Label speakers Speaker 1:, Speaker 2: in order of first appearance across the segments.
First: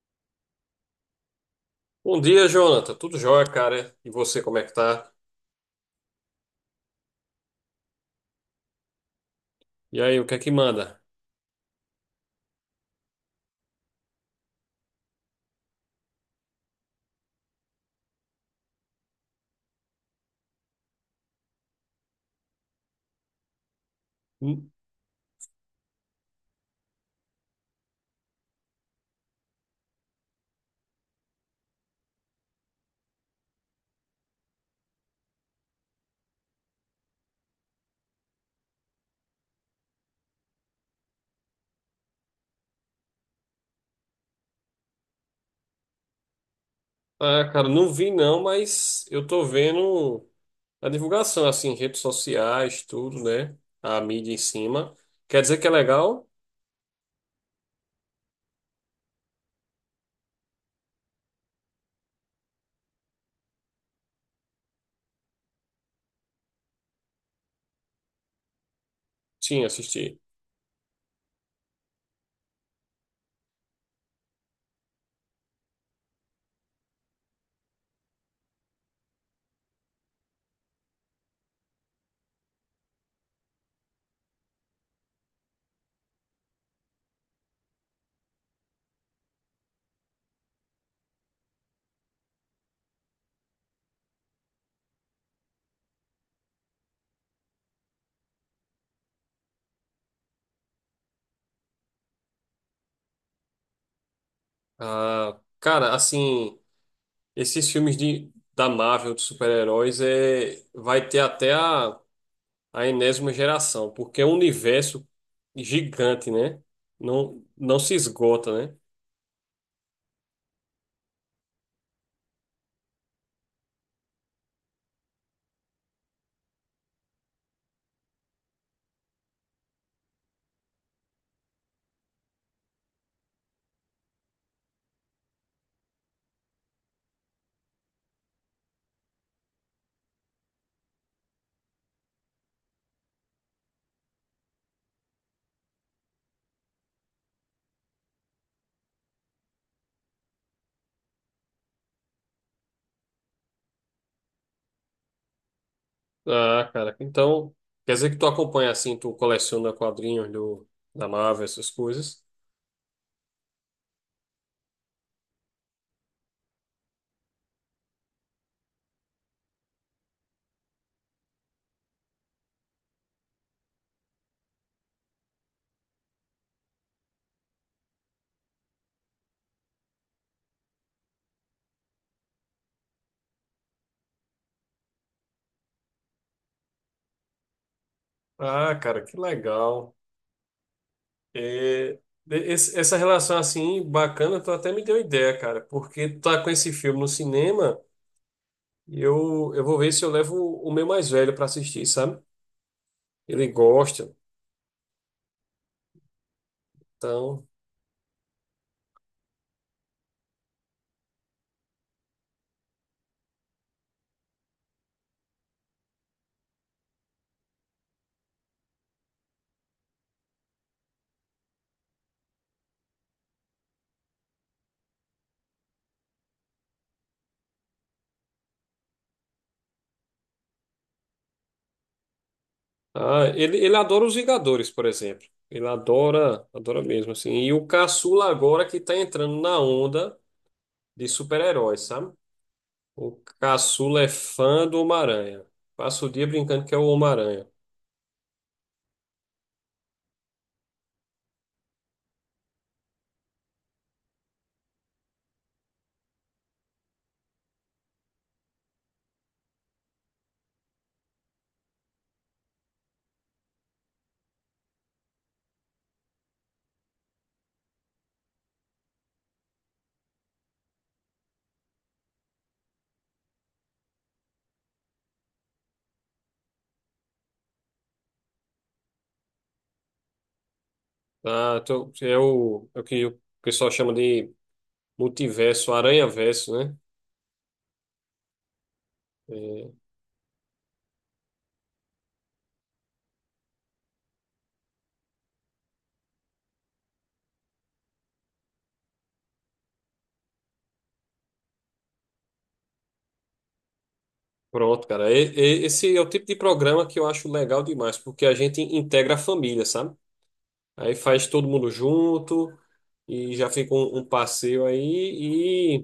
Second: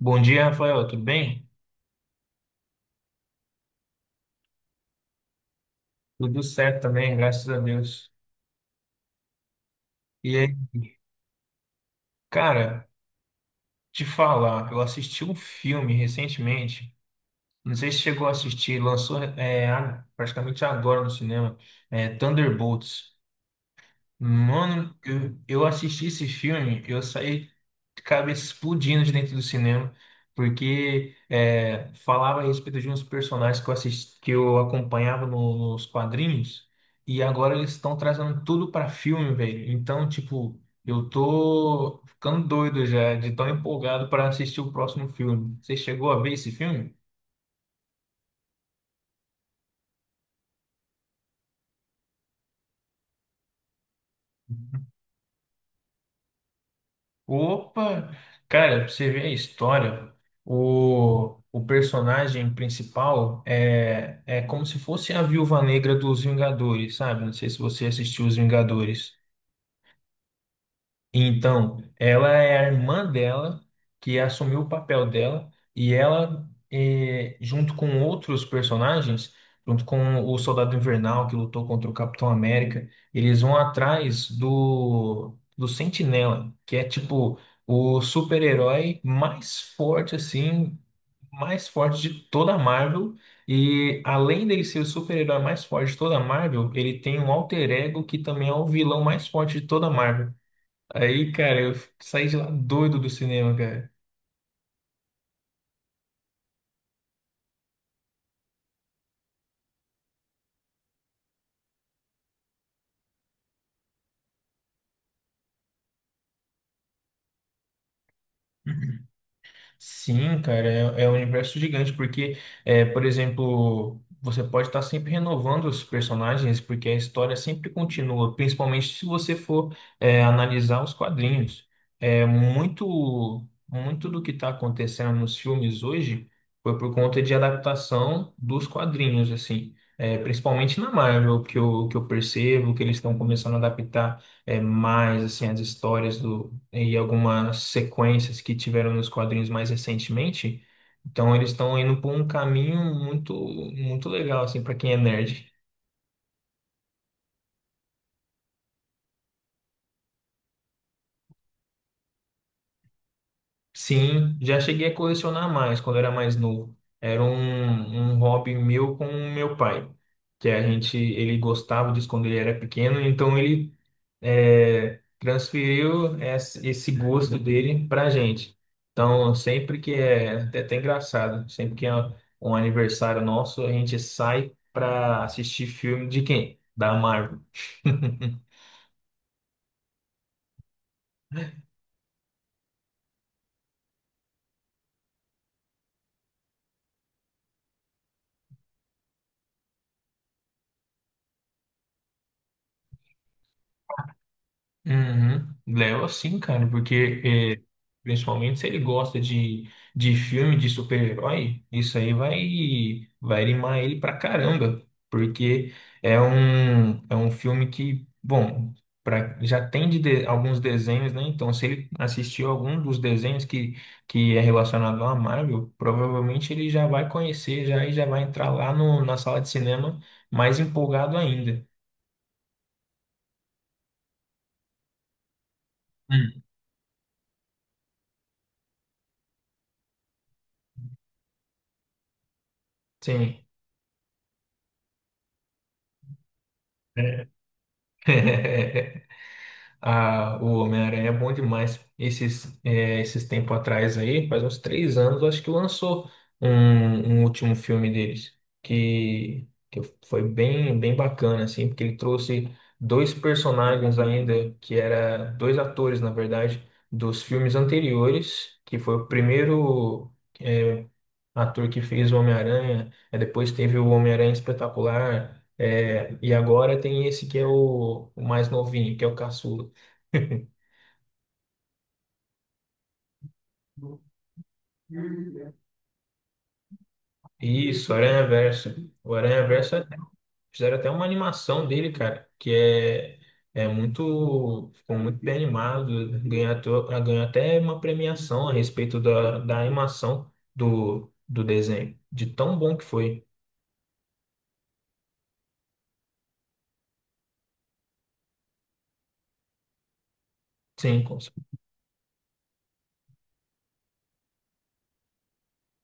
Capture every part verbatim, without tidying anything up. Speaker 1: Bom dia, Rafael, tudo bem?
Speaker 2: Bom dia, Jonathan. Tudo jóia, cara? E você, como é que tá?
Speaker 1: Tudo certo também, graças a Deus.
Speaker 2: E aí, o que
Speaker 1: E
Speaker 2: é que
Speaker 1: aí,
Speaker 2: manda?
Speaker 1: cara, te falar, eu assisti um filme recentemente, não sei se chegou a assistir, lançou é, a- praticamente agora no cinema, é, Thunderbolts.
Speaker 2: Hum?
Speaker 1: Mano, eu, eu assisti esse filme, eu saí de cabeça explodindo de dentro do cinema, porque é, falava a respeito de uns personagens que eu assisti, que eu acompanhava no- nos quadrinhos, e agora eles estão trazendo tudo pra filme, velho. Então, tipo, eu tô ficando doido já, de tão empolgado pra assistir o próximo filme. Você chegou a ver esse filme?
Speaker 2: Ah, cara, não vi não, mas eu tô vendo a divulgação, assim, redes sociais, tudo, né? A mídia em cima. Quer dizer que é legal?
Speaker 1: Opa! Cara, pra você ver a história, o, o personagem principal é, é como se fosse a Viúva Negra dos Vingadores, sabe? Não sei se você assistiu Os Vingadores.
Speaker 2: Sim, assisti.
Speaker 1: Então, ela é a irmã dela que assumiu o papel dela e ela, eh, junto com outros personagens, junto com o Soldado Invernal que lutou contra o Capitão América, eles vão atrás do, do Sentinela, que é tipo o super-herói mais forte, assim, mais forte de toda a Marvel. E além dele ser o super-herói mais forte de toda a Marvel, ele tem um alter ego que também é o vilão mais forte de toda a Marvel. Aí, cara, eu saí de lá doido do cinema, cara.
Speaker 2: Ah, cara, assim, esses filmes de, da Marvel, de super-heróis, é, vai ter até a, a enésima geração, porque é um universo gigante, né? Não, não se esgota, né?
Speaker 1: Sim, cara, é, é um universo gigante, porque, é, por exemplo, você pode estar sempre renovando os personagens, porque a história sempre continua, principalmente se você for, é, analisar os quadrinhos. É, muito, muito do que está acontecendo nos filmes hoje foi por conta de adaptação dos quadrinhos, assim. É, principalmente na Marvel, que eu, que eu percebo que eles estão começando a adaptar é, mais assim, as histórias e algumas sequências que tiveram nos quadrinhos mais recentemente. Então eles estão indo por um caminho muito muito legal assim para quem é nerd.
Speaker 2: Ah, cara, então quer dizer que tu acompanha assim, tu coleciona quadrinhos do, da Marvel, essas coisas.
Speaker 1: Sim, já cheguei a colecionar mais quando era mais novo. Era um, um hobby meu com o meu pai, que a gente ele gostava disso quando ele era pequeno, então ele é, transferiu esse esse gosto dele pra gente. Então, sempre que é, é até engraçado, sempre que é um aniversário nosso, a gente sai pra assistir filme de quem? Da Marvel.
Speaker 2: Ah, cara, que legal. É, esse- essa relação assim bacana, tu até me deu ideia, cara, porque tu tá com esse filme no cinema e eu, eu vou ver se eu levo o meu mais velho pra assistir, sabe? Ele gosta,
Speaker 1: Uhum. Leva sim, cara,
Speaker 2: então.
Speaker 1: porque principalmente se ele gosta de, de filme de super-herói, isso aí vai, vai animar ele pra caramba, porque é um, é um filme que, bom, pra, já tem de, de- alguns desenhos, né? Então, se ele assistiu algum dos desenhos que, que é relacionado à Marvel, provavelmente ele já vai conhecer já e já vai entrar lá no, na sala de cinema mais empolgado ainda.
Speaker 2: Ah, ele, ele adora os Vingadores, por exemplo. Ele
Speaker 1: Hum.
Speaker 2: adora, adora mesmo, assim. E o caçula agora que tá entrando na onda de super-heróis, sabe? O
Speaker 1: Sim.
Speaker 2: caçula é fã do Homem-Aranha. Passa o dia brincando que é o Homem-Aranha.
Speaker 1: Ah, o Homem-Aranha é bom demais. Esses, é, esses tempos atrás aí, faz uns três anos, eu acho que lançou um, um último filme deles, que, que foi bem, bem bacana, assim, porque ele trouxe dois personagens ainda, que era dois atores, na verdade, dos filmes anteriores, que foi o primeiro, é, ator que fez o Homem-Aranha, é, depois teve o Homem-Aranha Espetacular, é, e agora tem esse que é o, o mais novinho, que é o Caçula.
Speaker 2: Ah, então é o, é o que o pessoal chama de multiverso, aranha-verso, né?
Speaker 1: Isso, Aranhaverso. O
Speaker 2: É,
Speaker 1: Aranhaverso é- fizeram até uma animação dele, cara, que é, é muito, ficou muito bem animado, ganhou, até- ganhou até uma premiação a respeito da, da animação do, do desenho, de tão bom que foi.
Speaker 2: pronto, cara. E- e- esse é o tipo de programa que eu acho legal demais, porque a gente integra a família, sabe? Aí
Speaker 1: Sim, com
Speaker 2: faz todo mundo junto e já fica um, um passeio aí.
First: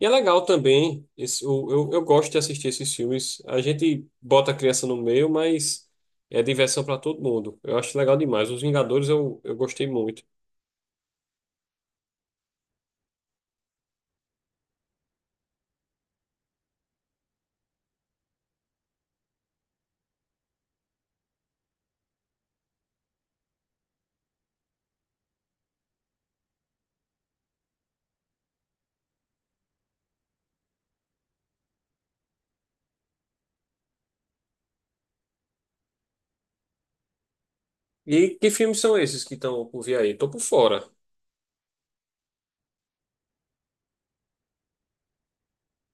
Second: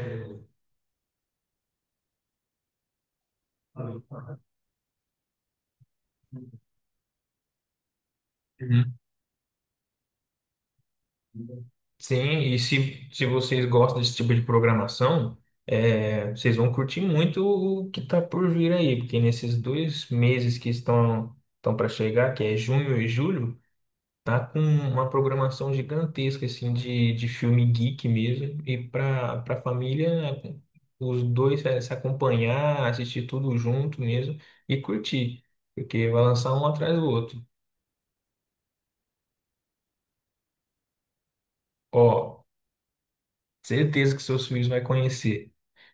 Speaker 2: E é legal também, esse, o- eu, eu gosto de assistir esses filmes. A gente bota a criança no meio, mas é diversão para todo mundo. Eu acho legal demais. Os Vingadores eu, eu gostei muito.
Speaker 1: Sim, e se, se vocês gostam desse tipo de programação, é, vocês vão curtir muito o que está por vir aí, porque nesses dois meses que estão estão para chegar, que é junho e julho, tá com uma programação gigantesca assim de, de filme geek mesmo, e para para família os dois é, se acompanhar, assistir tudo junto mesmo e curtir, porque vai lançar um atrás do outro.
Speaker 2: E que filmes são esses que estão por vir aí? Tô por fora.
Speaker 1: Ó, certeza que seus filhos vai conhecer.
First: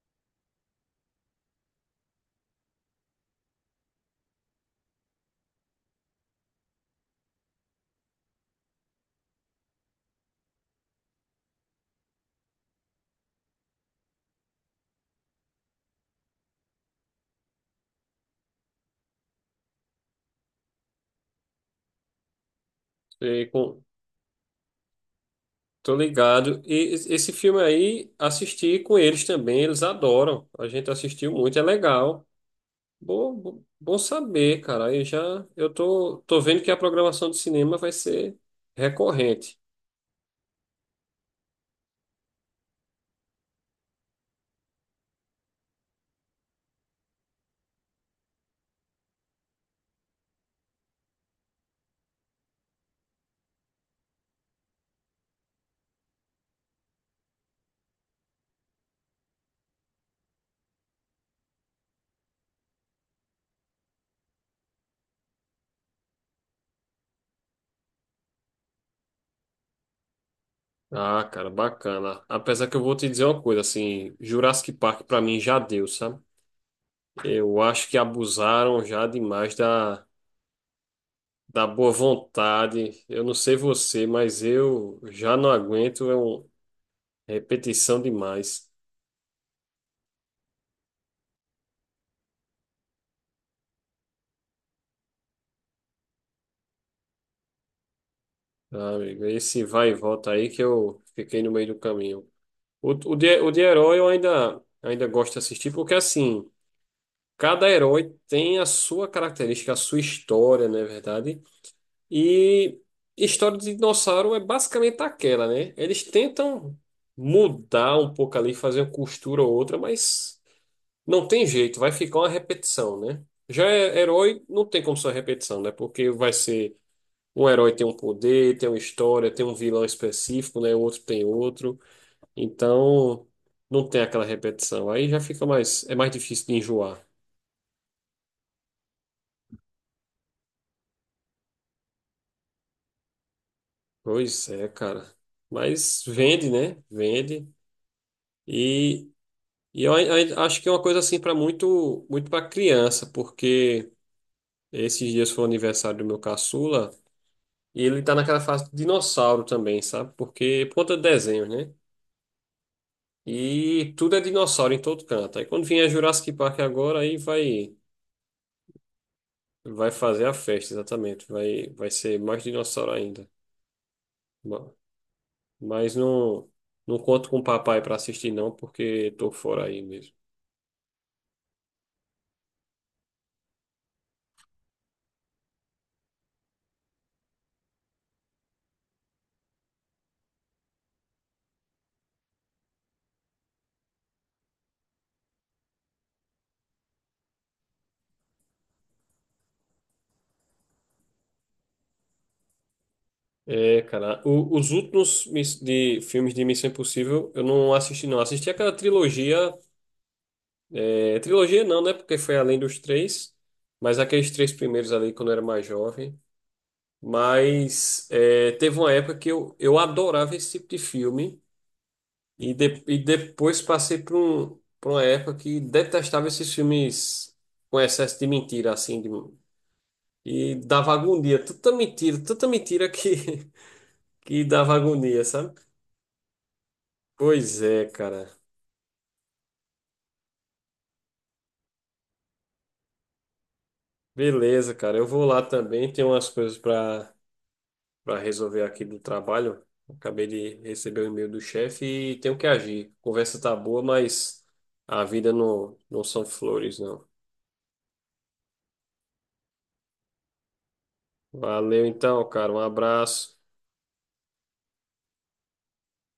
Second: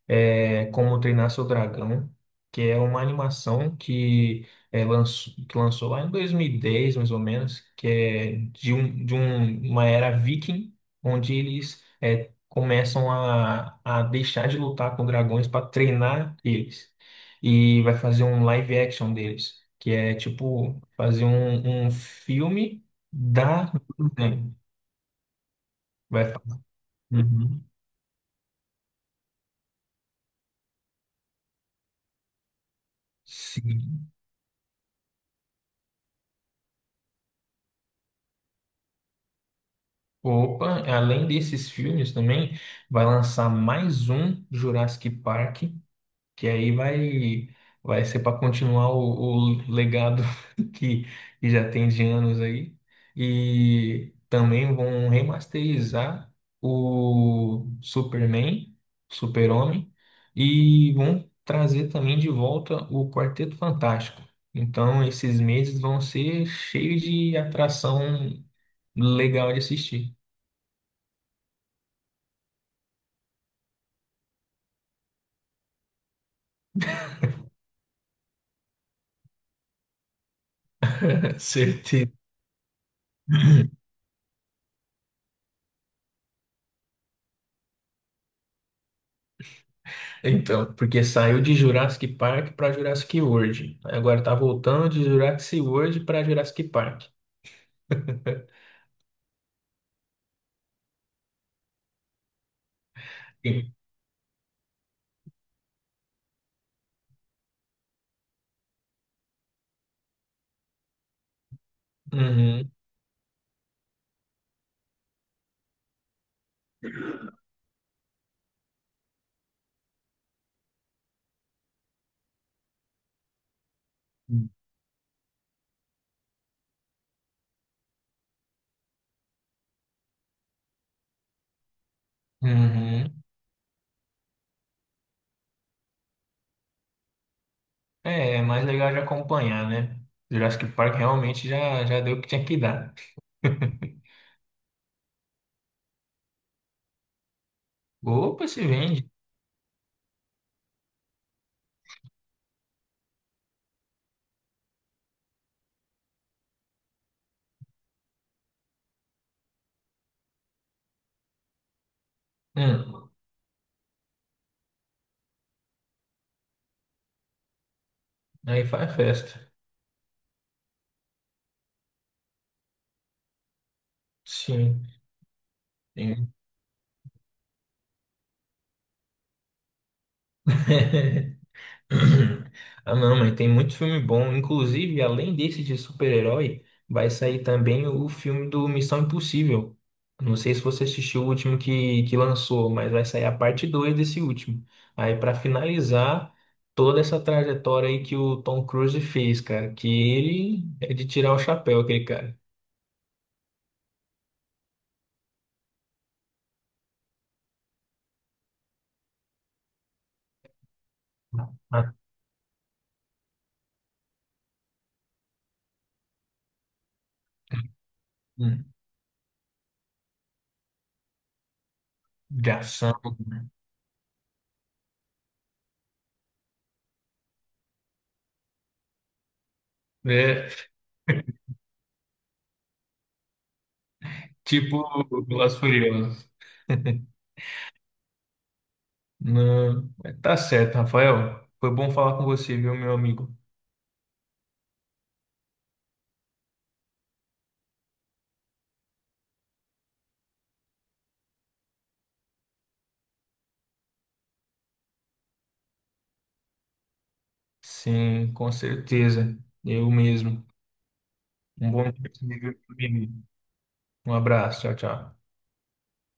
Speaker 1: É, Como Treinar Seu Dragão, que é uma animação que, é, lançou, que lançou lá em dois mil e dez, mais ou menos, que é de, um, de um- uma era viking, onde eles é, começam a, a deixar de lutar com dragões para treinar eles. E vai fazer um live action deles, que é tipo fazer um, um filme
Speaker 2: E
Speaker 1: da.
Speaker 2: com- tô
Speaker 1: Vai,
Speaker 2: ligado. E es- esse filme
Speaker 1: uhum.
Speaker 2: aí, assisti com eles também, eles adoram. A gente assistiu muito, é legal. Bom, bom bom
Speaker 1: Sim.
Speaker 2: saber, cara. Aí já eu tô, tô vendo que a programação de cinema vai ser recorrente.
Speaker 1: Opa, além desses filmes também, vai lançar mais um Jurassic Park, que aí vai, vai ser para continuar o, o legado que, que já tem de anos aí. E também vão remasterizar o Superman, Super-Homem, e vão trazer também de volta o Quarteto Fantástico. Então, esses meses vão ser cheios de atração legal de assistir.
Speaker 2: Ah, cara, bacana. Apesar que eu vou te dizer uma coisa, assim, Jurassic Park pra mim já deu, sabe? Eu acho que abusaram já demais da, da boa
Speaker 1: Certeza.
Speaker 2: vontade. Eu não sei você, mas eu já não aguento, é uma repetição demais,
Speaker 1: Então, porque saiu de Jurassic Park para Jurassic World. Aí agora tá voltando de Jurassic World para Jurassic Park.
Speaker 2: tá, amigo? Esse vai e volta aí que eu fiquei no meio do caminho. O, o, de, o de
Speaker 1: Sim.
Speaker 2: herói eu ainda, ainda gosto de assistir, porque assim, cada herói tem a sua característica, a sua história, não é verdade?
Speaker 1: Uhum.
Speaker 2: E história de dinossauro é basicamente aquela, né? Eles tentam mudar um pouco ali, fazer uma costura ou outra, mas não tem jeito, vai ficar uma repetição, né? Já é herói, não tem como ser uma repetição, né? Porque vai ser um herói tem um poder, tem uma história, tem um vilão específico, né? O outro tem outro.
Speaker 1: Uhum.
Speaker 2: Então, não tem aquela repetição. Aí já fica mais, é mais difícil de enjoar.
Speaker 1: É, é mais legal de acompanhar, né? Jurassic Park realmente já, já deu o que tinha que dar.
Speaker 2: Pois é, cara. Mas vende, né? Vende.
Speaker 1: Opa, se vende.
Speaker 2: e E eu, ai- ai- acho que é uma coisa assim para muito, muito para criança, porque esses dias foi o aniversário do meu caçula e ele tá naquela fase de dinossauro também, sabe? Porque por conta de desenhos, né?
Speaker 1: Hum,
Speaker 2: E tudo é dinossauro em todo canto. Aí quando vier Jurassic Park agora, aí vai
Speaker 1: Aí faz festa.
Speaker 2: vai fazer a festa, exatamente. Vai vai ser mais dinossauro ainda. Ma-
Speaker 1: Sim.
Speaker 2: Mas
Speaker 1: Sim.
Speaker 2: não, não conto com o papai para assistir não, porque tô fora aí mesmo.
Speaker 1: Ah, não, mas tem muito filme bom. Inclusive, além desse de super-herói, vai sair também o filme do Missão Impossível. Não sei se você assistiu o último que, que lançou, mas vai sair a parte dois desse último. Aí, pra finalizar toda essa trajetória aí que o Tom Cruise fez, cara, que ele é de tirar o chapéu, aquele cara.
Speaker 2: É, cara, o- os últimos miss- de filmes de Missão Impossível eu não assisti, não. Assisti aquela trilogia, é, trilogia não, né?
Speaker 1: Ah,
Speaker 2: Porque foi além dos três, mas aqueles três primeiros ali quando eu era mais jovem. Mas é,
Speaker 1: hum,
Speaker 2: teve uma época que eu, eu adorava esse tipo de filme
Speaker 1: de
Speaker 2: e, de-
Speaker 1: ação.
Speaker 2: e
Speaker 1: Né?
Speaker 2: depois passei por um, por uma época que detestava esses filmes com excesso de mentira, assim, de-
Speaker 1: É,
Speaker 2: e dava agonia, tanta mentira, tanta mentira que, que dava
Speaker 1: tipo
Speaker 2: agonia, sabe?
Speaker 1: Velozes Furiosas.
Speaker 2: Pois é, cara.
Speaker 1: Não, mas tá certo, Rafael. Foi bom falar com você, viu, meu amigo?
Speaker 2: Beleza, cara. Eu vou lá também. Tem umas coisas para para resolver aqui do trabalho. Acabei de receber o e-mail do chefe e tenho que agir. Conversa tá boa, mas a vida não, não são flores, não.
Speaker 1: Sim, com certeza. Eu mesmo. Um bom
Speaker 2: Valeu
Speaker 1: dia,
Speaker 2: então, cara. Um
Speaker 1: viu, meu amigo?
Speaker 2: abraço.
Speaker 1: Um abraço, tchau, tchau.